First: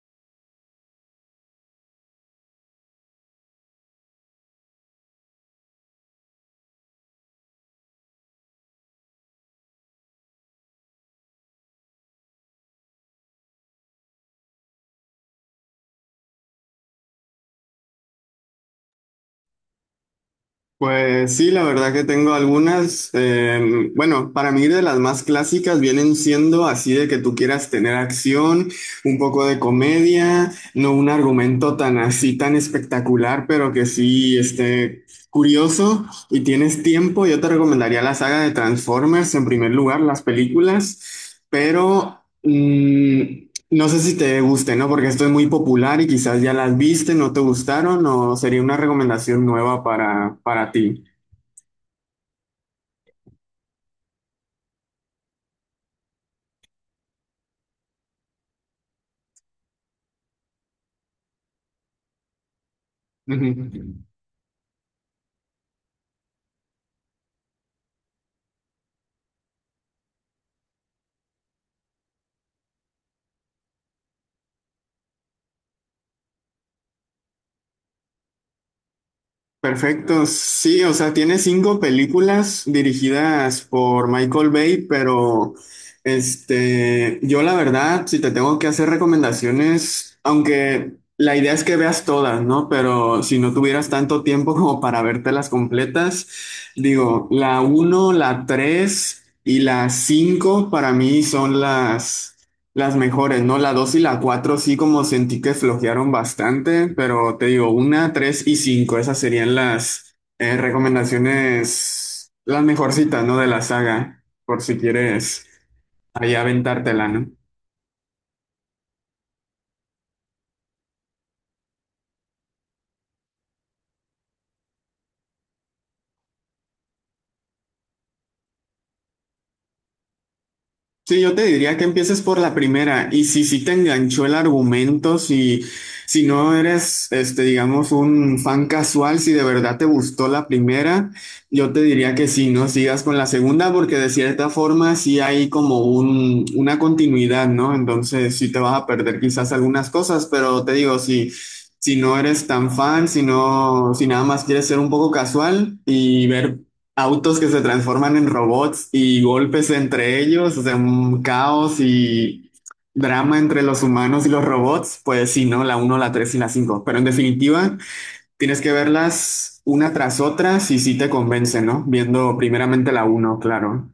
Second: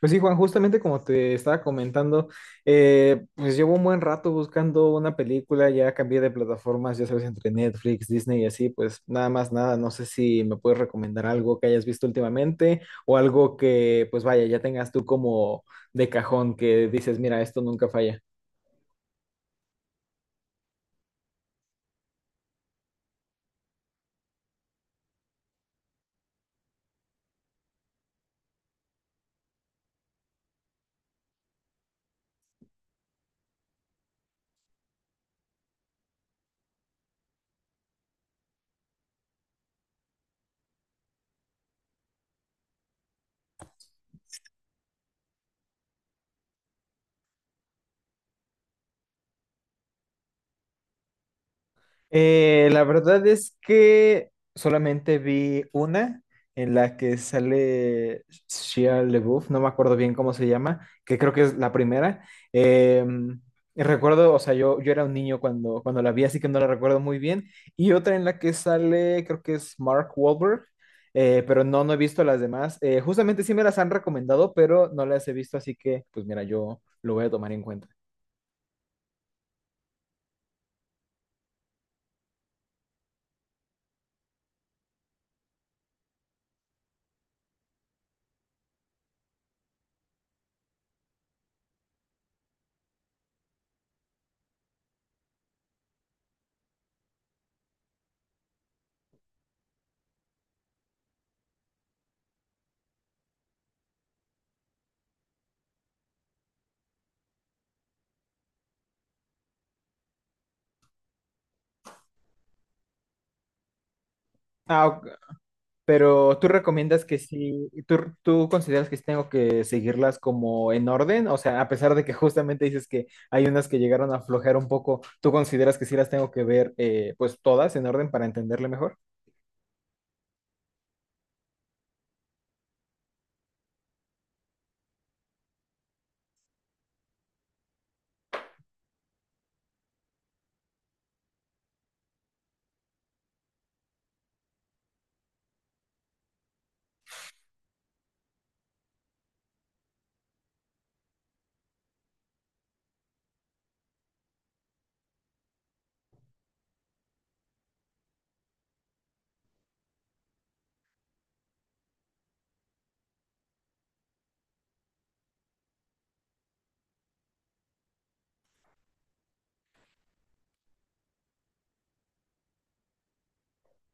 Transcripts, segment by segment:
Pues sí, Juan, justamente como te estaba comentando, pues llevo un buen rato buscando una película. Ya cambié de plataformas, ya sabes, entre Netflix, Disney y así, pues nada más nada. No sé si me puedes recomendar algo que hayas visto últimamente o algo que, pues vaya, ya tengas tú como de cajón, que dices, mira, esto nunca falla. Pues sí, la verdad que tengo algunas. Bueno, para mí de las más clásicas vienen siendo así de que tú quieras tener acción, un poco de comedia, no un argumento tan así, tan espectacular, pero que sí esté curioso y tienes tiempo. Yo te recomendaría la saga de Transformers en primer lugar, las películas, pero... mm, no sé si te guste, ¿no? Porque esto es muy popular y quizás ya las viste, no te gustaron o sería una recomendación nueva para ti. La verdad es que solamente vi una en la que sale Shia LaBeouf. No me acuerdo bien cómo se llama, que creo que es la primera. Eh, y Ujú. recuerdo, o sea, yo era un niño cuando la vi, así que no la recuerdo muy bien. Y otra en la que sale, creo que es Mark Wahlberg, pero no he visto las demás. Justamente sí me las han recomendado, pero no las he visto, así que pues mira, yo lo voy a tomar en cuenta. Perfecto, sí, o sea, tiene 5 películas dirigidas por Michael Bay, pero este, yo la verdad, si te tengo que hacer recomendaciones, aunque la idea es que veas todas, ¿no? Pero si no tuvieras tanto tiempo como para vértelas completas, digo, la uno, la tres y la cinco para mí son las mejores, ¿no? La 2 y la 4 sí como sentí que flojearon bastante, pero te digo, una, 3 y 5 esas serían las recomendaciones, las mejorcitas, ¿no? De la saga, por si Ah, ok. quieres ahí Pero tú recomiendas aventártela, que ¿no? sí, tú consideras que sí tengo que seguirlas como en orden, o sea, a pesar de que justamente dices que hay unas que llegaron a aflojar un poco, ¿tú consideras que sí las tengo que ver, pues todas en orden para entenderle mejor? Sí, yo te diría que empieces por la primera y si sí te enganchó el argumento, si no eres, este, digamos, un fan casual, si de verdad te gustó la primera, yo te diría que sí, no sigas con la segunda porque de cierta forma sí hay como una continuidad, ¿no? Entonces sí te vas a perder quizás algunas cosas, pero te digo, si no eres tan fan, si no, si nada más quieres ser un poco casual y ver autos que se transforman en robots y golpes entre ellos, o sea, un caos y drama entre los humanos y los robots, pues sí, ¿no? La uno, la 3 y la cinco. Pero en definitiva, tienes que verlas una tras otra si sí te convence, ¿no? Viendo primeramente la uno, claro.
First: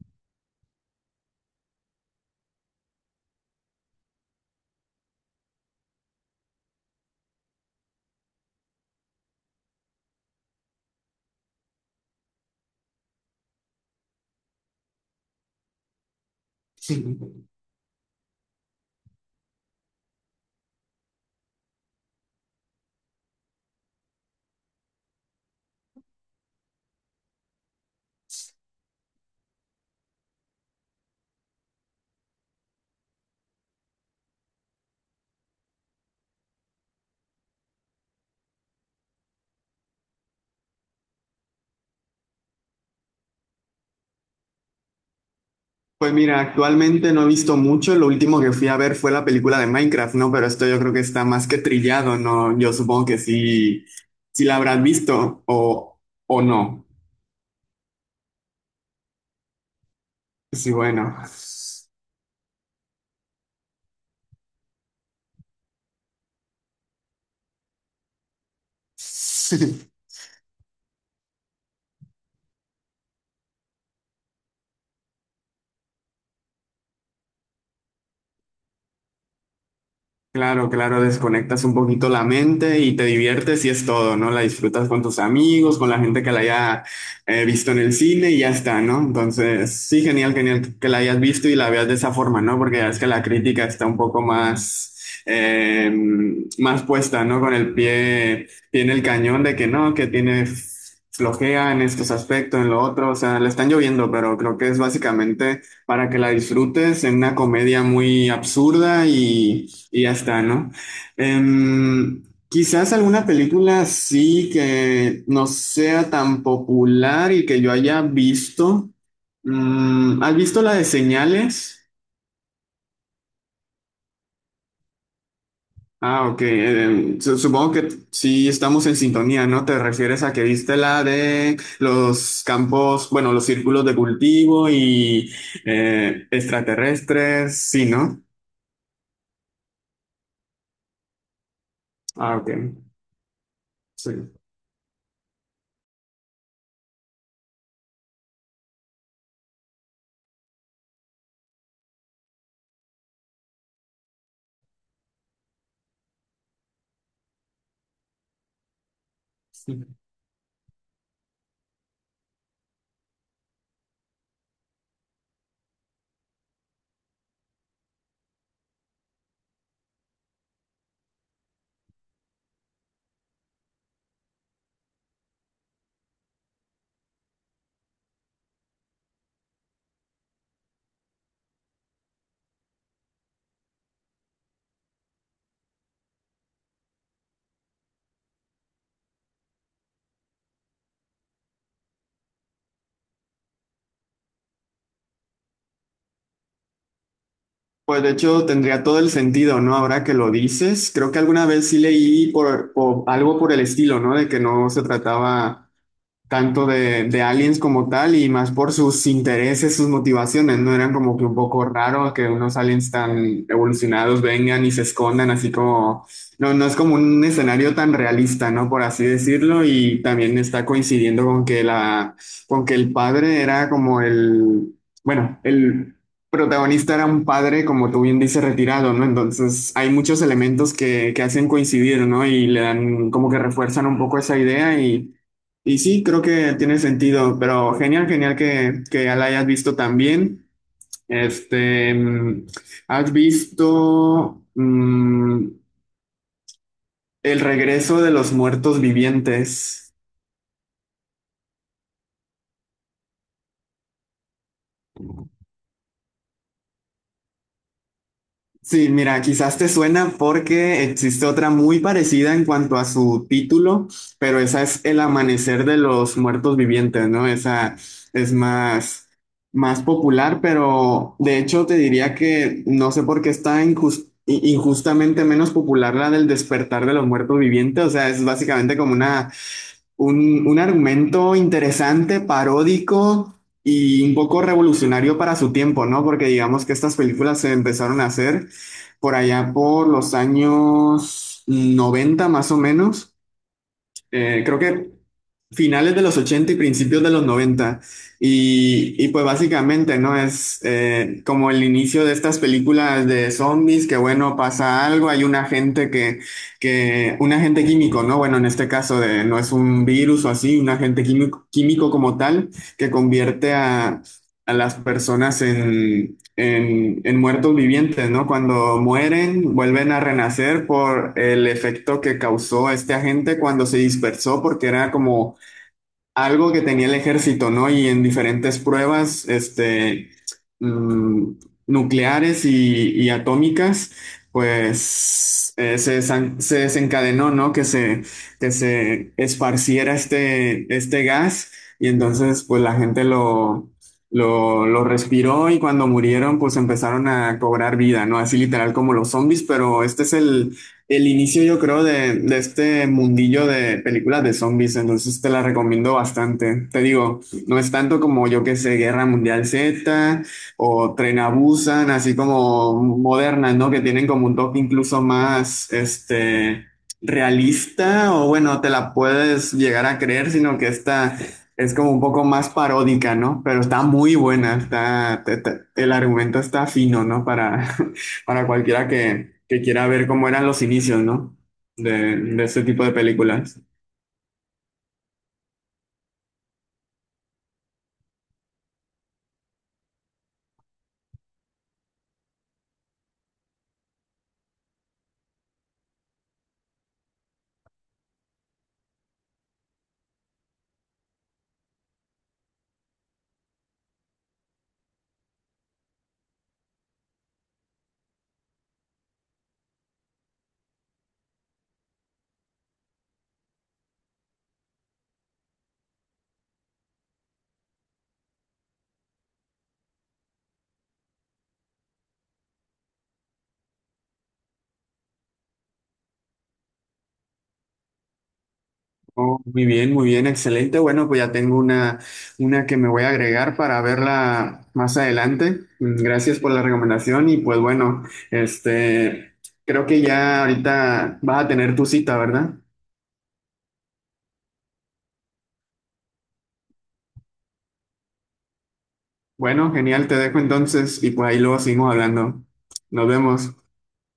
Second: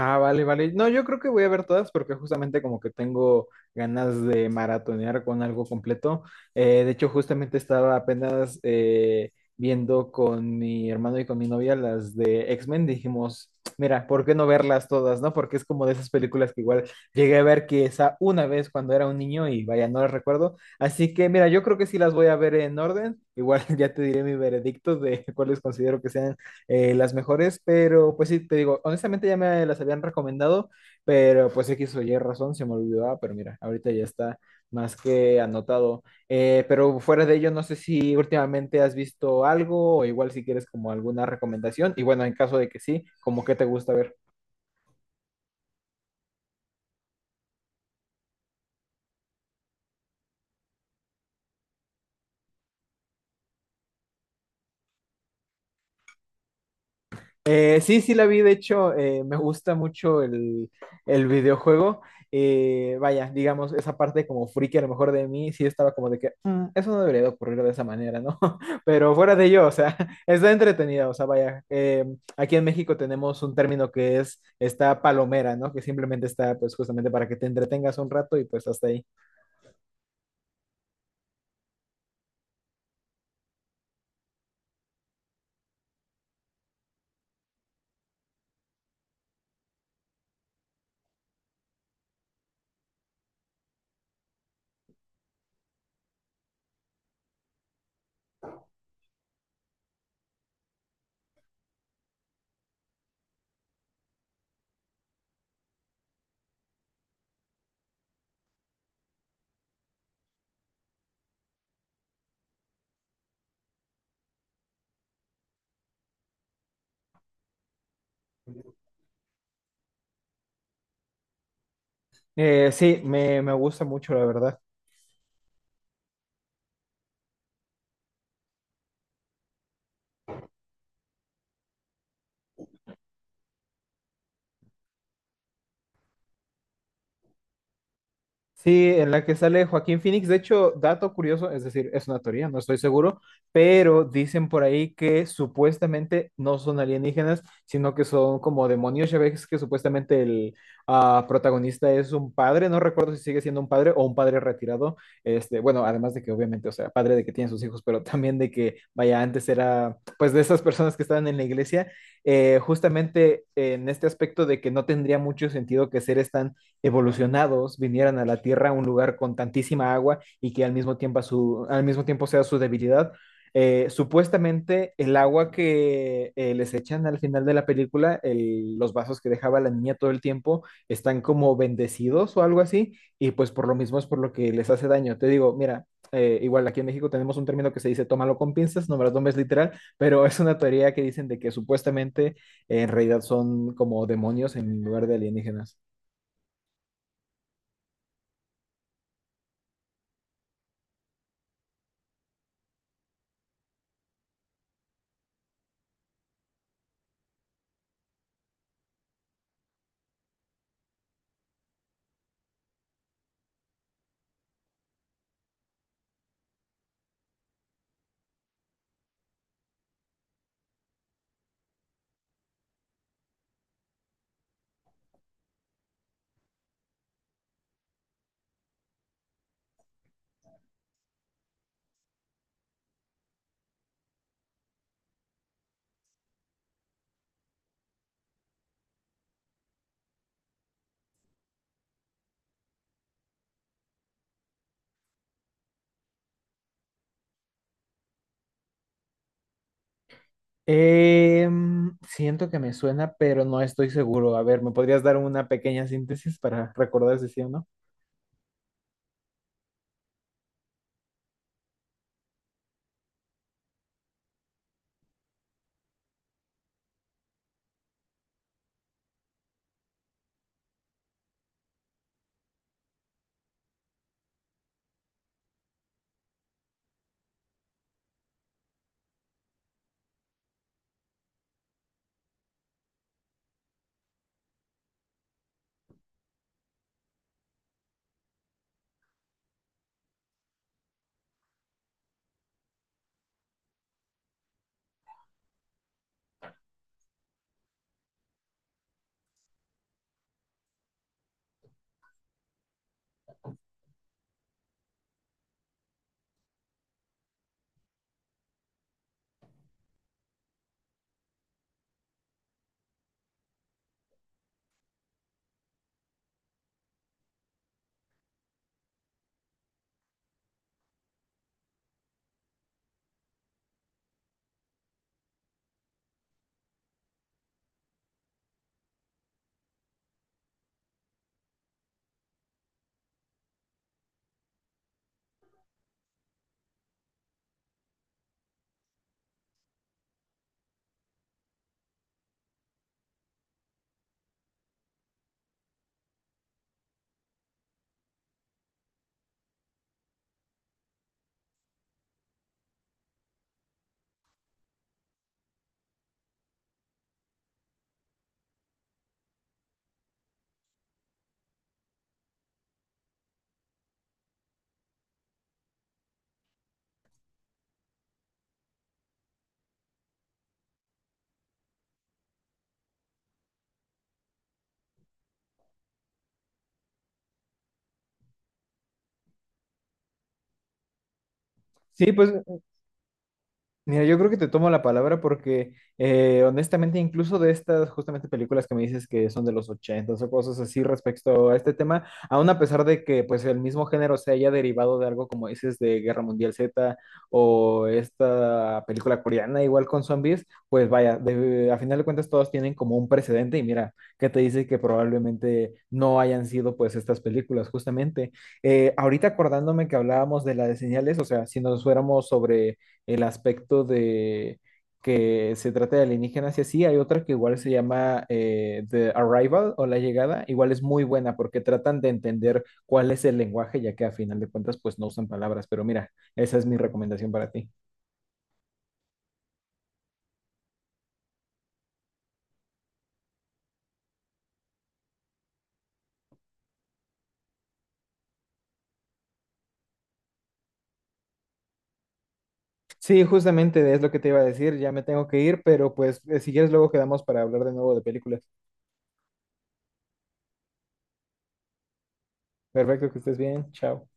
Ah, vale, vale. No, yo creo que voy a ver todas, porque justamente como que tengo ganas de maratonear con algo completo. De hecho, justamente estaba apenas viendo con mi hermano y con mi novia las de X-Men. Dijimos, mira, ¿por qué no verlas todas, no? Porque es como de esas películas que igual Sí. llegué a ver que esa una vez cuando era un niño, y vaya, no las recuerdo. Así que, mira, yo creo que sí las voy a ver en orden. Igual ya te diré mi veredicto de cuáles considero que sean, las mejores, pero pues sí, te digo, honestamente ya me las habían recomendado, pero pues X o Y razón se me olvidaba, pero mira, ahorita ya está más que anotado. Pero fuera de ello, no sé si últimamente has visto algo o igual si quieres como alguna recomendación. Y bueno, en caso de que sí, como qué te gusta ver. Pues mira, actualmente no he visto mucho, lo último que fui a ver fue la película de Minecraft, ¿no? Pero esto yo creo que está más que trillado, ¿no? Yo supongo que sí, sí la habrás visto o no. Sí, sí la vi, de hecho. Me gusta mucho Sí, bueno. el videojuego. Vaya, digamos, esa parte como friki a lo mejor de mí, sí estaba como de que "Mm, eso no debería de ocurrir de esa manera, ¿no?" Pero fuera de ello, o Sí. sea, está entretenida, o sea, vaya, aquí en México tenemos un término que es esta palomera, ¿no? Que simplemente está pues justamente para que te entretengas un rato y pues hasta ahí. Claro, claro, desconectas un poquito la mente y te diviertes y es todo, ¿no? La disfrutas con tus amigos, con la gente que la haya visto en el cine y ya está, ¿no? Entonces, sí, genial, genial que la hayas visto y la veas de esa forma, ¿no? Porque ya es que la crítica está un poco más puesta, ¿no? Con el pie en el cañón de que no, que tiene flojea en estos aspectos, en lo otro, o sea, le están lloviendo, pero creo que es básicamente para que la disfrutes en una comedia muy absurda y ya está, ¿no? Em, Quizás alguna película sí que no sea tan popular y que yo haya visto. ¿Has visto la de Señales? Sí, me gusta mucho, la verdad. Ah, ok. Supongo que sí estamos en sintonía, ¿no? Te refieres a que viste la de los campos, bueno, los círculos de cultivo y extraterrestres, sí, ¿no? Sí, en la que sale Joaquín Phoenix. De hecho, dato curioso, es decir, es una Ah, teoría, ok. no estoy seguro, pero dicen por ahí que supuestamente no son alienígenas, sino que son como demonios. Ya ves que supuestamente el protagonista es un padre. No recuerdo si sigue siendo un padre o un padre retirado. Este, bueno, además de que obviamente, o sea, padre de que tiene sus hijos, pero también de que, vaya, antes Sí. era pues de esas personas que estaban en la iglesia, justamente en este aspecto de que no tendría mucho sentido que seres tan evolucionados vinieran a la Tierra, a un lugar con tantísima agua y que al mismo tiempo, al mismo tiempo sea su debilidad. Supuestamente el agua que les echan al final de la película, los vasos que dejaba la niña todo el tiempo, están como bendecidos o algo así, y pues por lo mismo es por lo que les hace daño. Te digo, mira, igual aquí en México tenemos un término que se dice tómalo con pinzas, no me lo tomes literal, pero es una teoría que dicen de que supuestamente en realidad son como demonios en lugar de alienígenas. Pues de hecho tendría todo el sentido, ¿no? Ahora que lo dices, creo que alguna vez sí leí algo por el estilo, ¿no? De que no se trataba tanto de aliens como tal y más por sus intereses, sus motivaciones, ¿no? Eran como que un poco raro que unos aliens tan evolucionados vengan y se escondan así como, no, no es como un escenario tan realista, ¿no? Por así decirlo. Y también está coincidiendo con que con que el padre era como el, bueno, el protagonista era un padre, como tú bien dices, retirado, ¿no? Entonces hay muchos elementos que hacen coincidir, ¿no? Y le dan como que refuerzan un poco esa idea, y Y sí, creo que tiene sentido, pero genial, genial que ya la hayas visto también. Este, ¿has visto El regreso de los muertos vivientes? Siento que me suena, pero no estoy seguro. A ver, ¿me podrías dar una pequeña síntesis para recordar si sí o no? Sí, mira, quizás te suena porque existe otra muy parecida en cuanto a su título, pero esa es El amanecer de los muertos vivientes, ¿no? Esa es más, más popular, pero de hecho te diría que no sé por qué está injustamente menos popular la del despertar de los muertos vivientes, o sea, es básicamente como un argumento interesante, paródico y un poco revolucionario para su tiempo, ¿no? Porque digamos que estas películas se empezaron a hacer por allá por los años 90, más o menos, creo que finales de los 80 y principios de los 90. Y pues básicamente, ¿no? Es como el inicio de estas películas de zombies, que bueno, pasa algo, hay un agente un agente químico, ¿no? Bueno, en este caso de, no es un virus o así, un agente químico como tal, que convierte a las personas en en muertos vivientes, ¿no? Cuando mueren, vuelven a renacer por el efecto que causó este agente cuando se dispersó, porque era como algo que tenía el ejército, ¿no? Y en diferentes pruebas, este, mm, nucleares y atómicas, pues se desencadenó, ¿no? Que se esparciera este, este gas y entonces, pues la gente lo respiró y cuando murieron, pues empezaron a cobrar vida, ¿no? Así literal como los zombies, pero este es el inicio, yo creo, de este mundillo de películas de zombies. Entonces te la recomiendo bastante. Te digo, no es tanto como yo que sé, Guerra Mundial Z o Tren a Busan, así como modernas, ¿no? Que tienen como un toque incluso más, este, realista o bueno, te la puedes llegar a creer, sino que esta es como un poco más paródica, ¿no? Pero está muy buena, está, el argumento está fino, ¿no? Para, para cualquiera que quiera ver cómo eran los inicios, ¿no? Sí, pues De este tipo de películas. mira, yo creo que te tomo la palabra, porque honestamente incluso de estas justamente películas que me dices que son de los 80 o cosas así respecto a este tema, aún a pesar de que pues el mismo género se haya derivado de algo como dices de Guerra Mundial Z o esta película coreana igual con zombies, pues vaya, a final de cuentas todos tienen como un precedente, y mira, que te dice que probablemente no hayan sido pues estas películas justamente. Ahorita acordándome que hablábamos de la de Señales, o sea, si nos fuéramos sobre el aspecto de que se trata de alienígenas y así. Hay otra que igual se llama, The Arrival o La Llegada. Igual es muy buena porque tratan de entender cuál es el lenguaje, ya que a final de cuentas pues no usan palabras. Pero mira, esa es mi recomendación para ti. Oh, muy bien, excelente. Bueno, pues ya tengo una que me voy a agregar para verla más adelante. Gracias por la recomendación y pues bueno, este, creo que ya ahorita vas a tener tu cita, ¿verdad? Sí, justamente es lo que te iba a decir. Ya me tengo que ir, pero pues si quieres luego quedamos para hablar de nuevo de películas. Bueno, genial, te dejo entonces y pues ahí luego seguimos hablando. Nos Perfecto, que estés vemos. bien. Chao.